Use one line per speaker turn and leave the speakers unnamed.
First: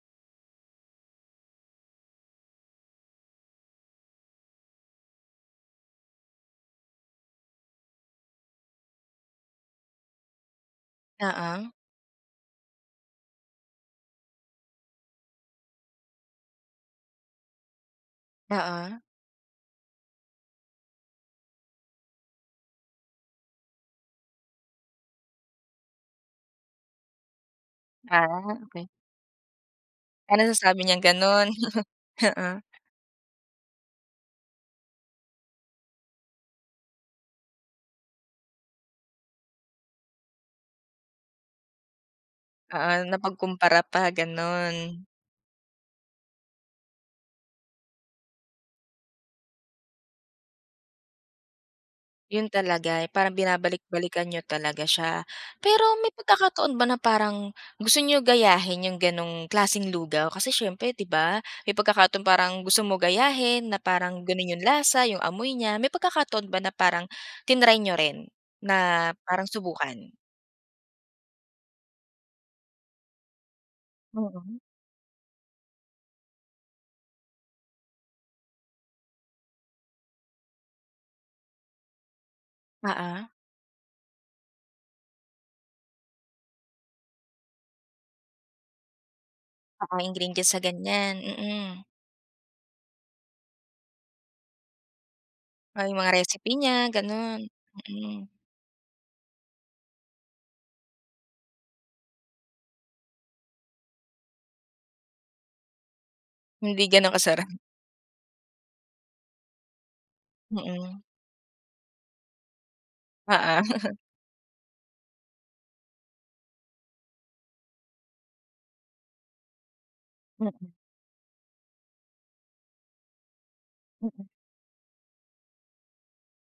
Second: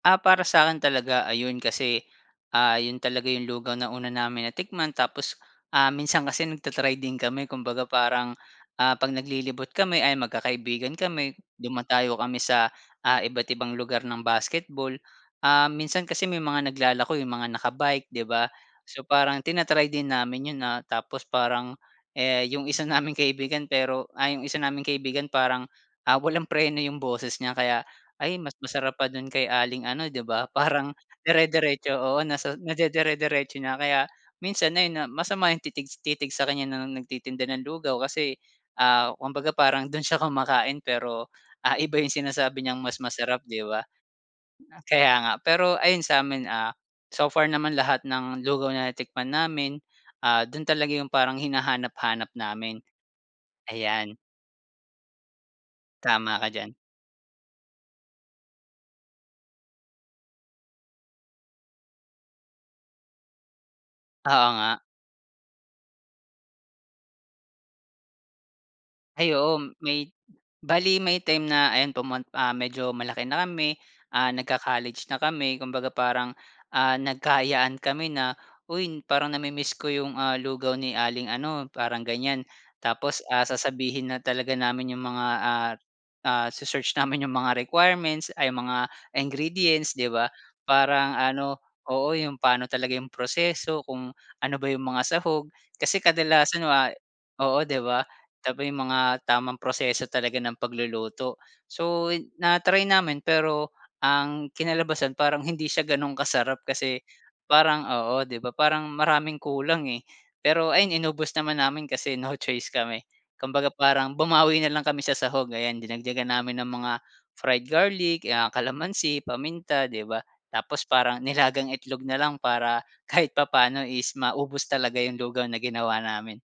Ah, para sa'kin talaga ayun kasi, ah, 'yon talaga 'yong lugaw na una namin natikman tapos, ah, minsan kasi nagta-try din kami kumbaga parang, ah, 'pag naglilibot kami ayan, magkakaibigan kami,
Oo.
dumadayo kami sa, ah, iba't ibang lugar ng basketball. Ah, minsan kasi may mga naglalako 'yong mga naka-bike, 'di ba.
Oo.
So, parang tina-try din namin 'yon, ah, tapos parang, eh, 'yong isa naming kaibigan, pero, ah, 'yong isa naming kaibigan parang, ah, walang preno 'yong boses niya kaya, "Ay mas
Ah, okey.
masarap pa do'n kay aling ano, 'di
Ah,
ba?"
nasasabi
Parang
niyang gano'n.
dire-diretso oo, nasa
Oo.
nadidire-diretso niya kaya minsan ayun nga, masama 'yong titig s titig sa kaniya ng nagtitinda ng lugaw kasi, ah, kumbaga parang do'n siya kumakain, pero, ah, iba 'yong sinasabi niyang
Oo.
mas masarap, 'di
Napagkumpara
ba.
pa, gano'n.
Kaya nga. Pero ayun sa'min, ah, so far naman lahat ng lugaw na natikman namin, ah, do'n talaga 'yong parang hinahanap-hanap
'Yon
namin.
talaga, eh, parang
Ayan.
binabalik-balikan niyo talaga siya. Pero may
Tama ka diyan.
pagkakataon ba na parang gusto niyo gayahin 'yong gano'ng klaseng lugaw? Kasi siyempre, 'di ba, may pagkakataon parang gusto mo gayahin na parang
Oo
gano'n 'yong
nga.
lasa, 'yong amoy niya. May pagkakataon ba na parang tinry niyo rin na
Ay
parang
oo, may
subukan?
bale may time na, ayan pumun ah, medyo malaki na kami, ah,
Mm.
nagka-college na kami, kumbaga parang, ah, nagka-ayaan kami na, "Uy, parang nami-miss ko 'yong, ah, lugaw ni aling ano," parang ganiyan. Tapos,
Oo.
ah, sasabihin na talaga namin 'yong mga, ah, ah, se-search namin 'yong mga requirements ay 'yong mga ingredients,
Baka
'di ba,
ingredients sa
parang
ganiyan.
ano
Mm.
oo, 'yong paano talaga 'yong proseso, kung ano ba 'yong mga sahog.
Ah, 'yong
Kasi
mga recipe
kadalasan 'yong mga
niya, gano'n.
oo, 'di ba?
Mm.
Tabi 'yong mga tamang proseso talaga ng pagluluto. So, na-try namin, pero ang kinalabasan parang hindi siya gano'ng kasarap
Hindi
kasi
gano'n kasarap.
parang oo, 'di ba, parang maraming kulang, eh. Pero ayun,
Mm.
inubos naman namin kasi no choice kami.
Oo.
Kumbaga parang bumawi na lang kami sa sahog, ayan, dinagdagan namin ng mga fried garlic, 'yan kalamansi, paminta, 'di ba.
Mm.
Tapos parang nilagang itlog na lang para kahit papaano is
Mm.
maubos talaga 'yong lugaw na ginawa namin.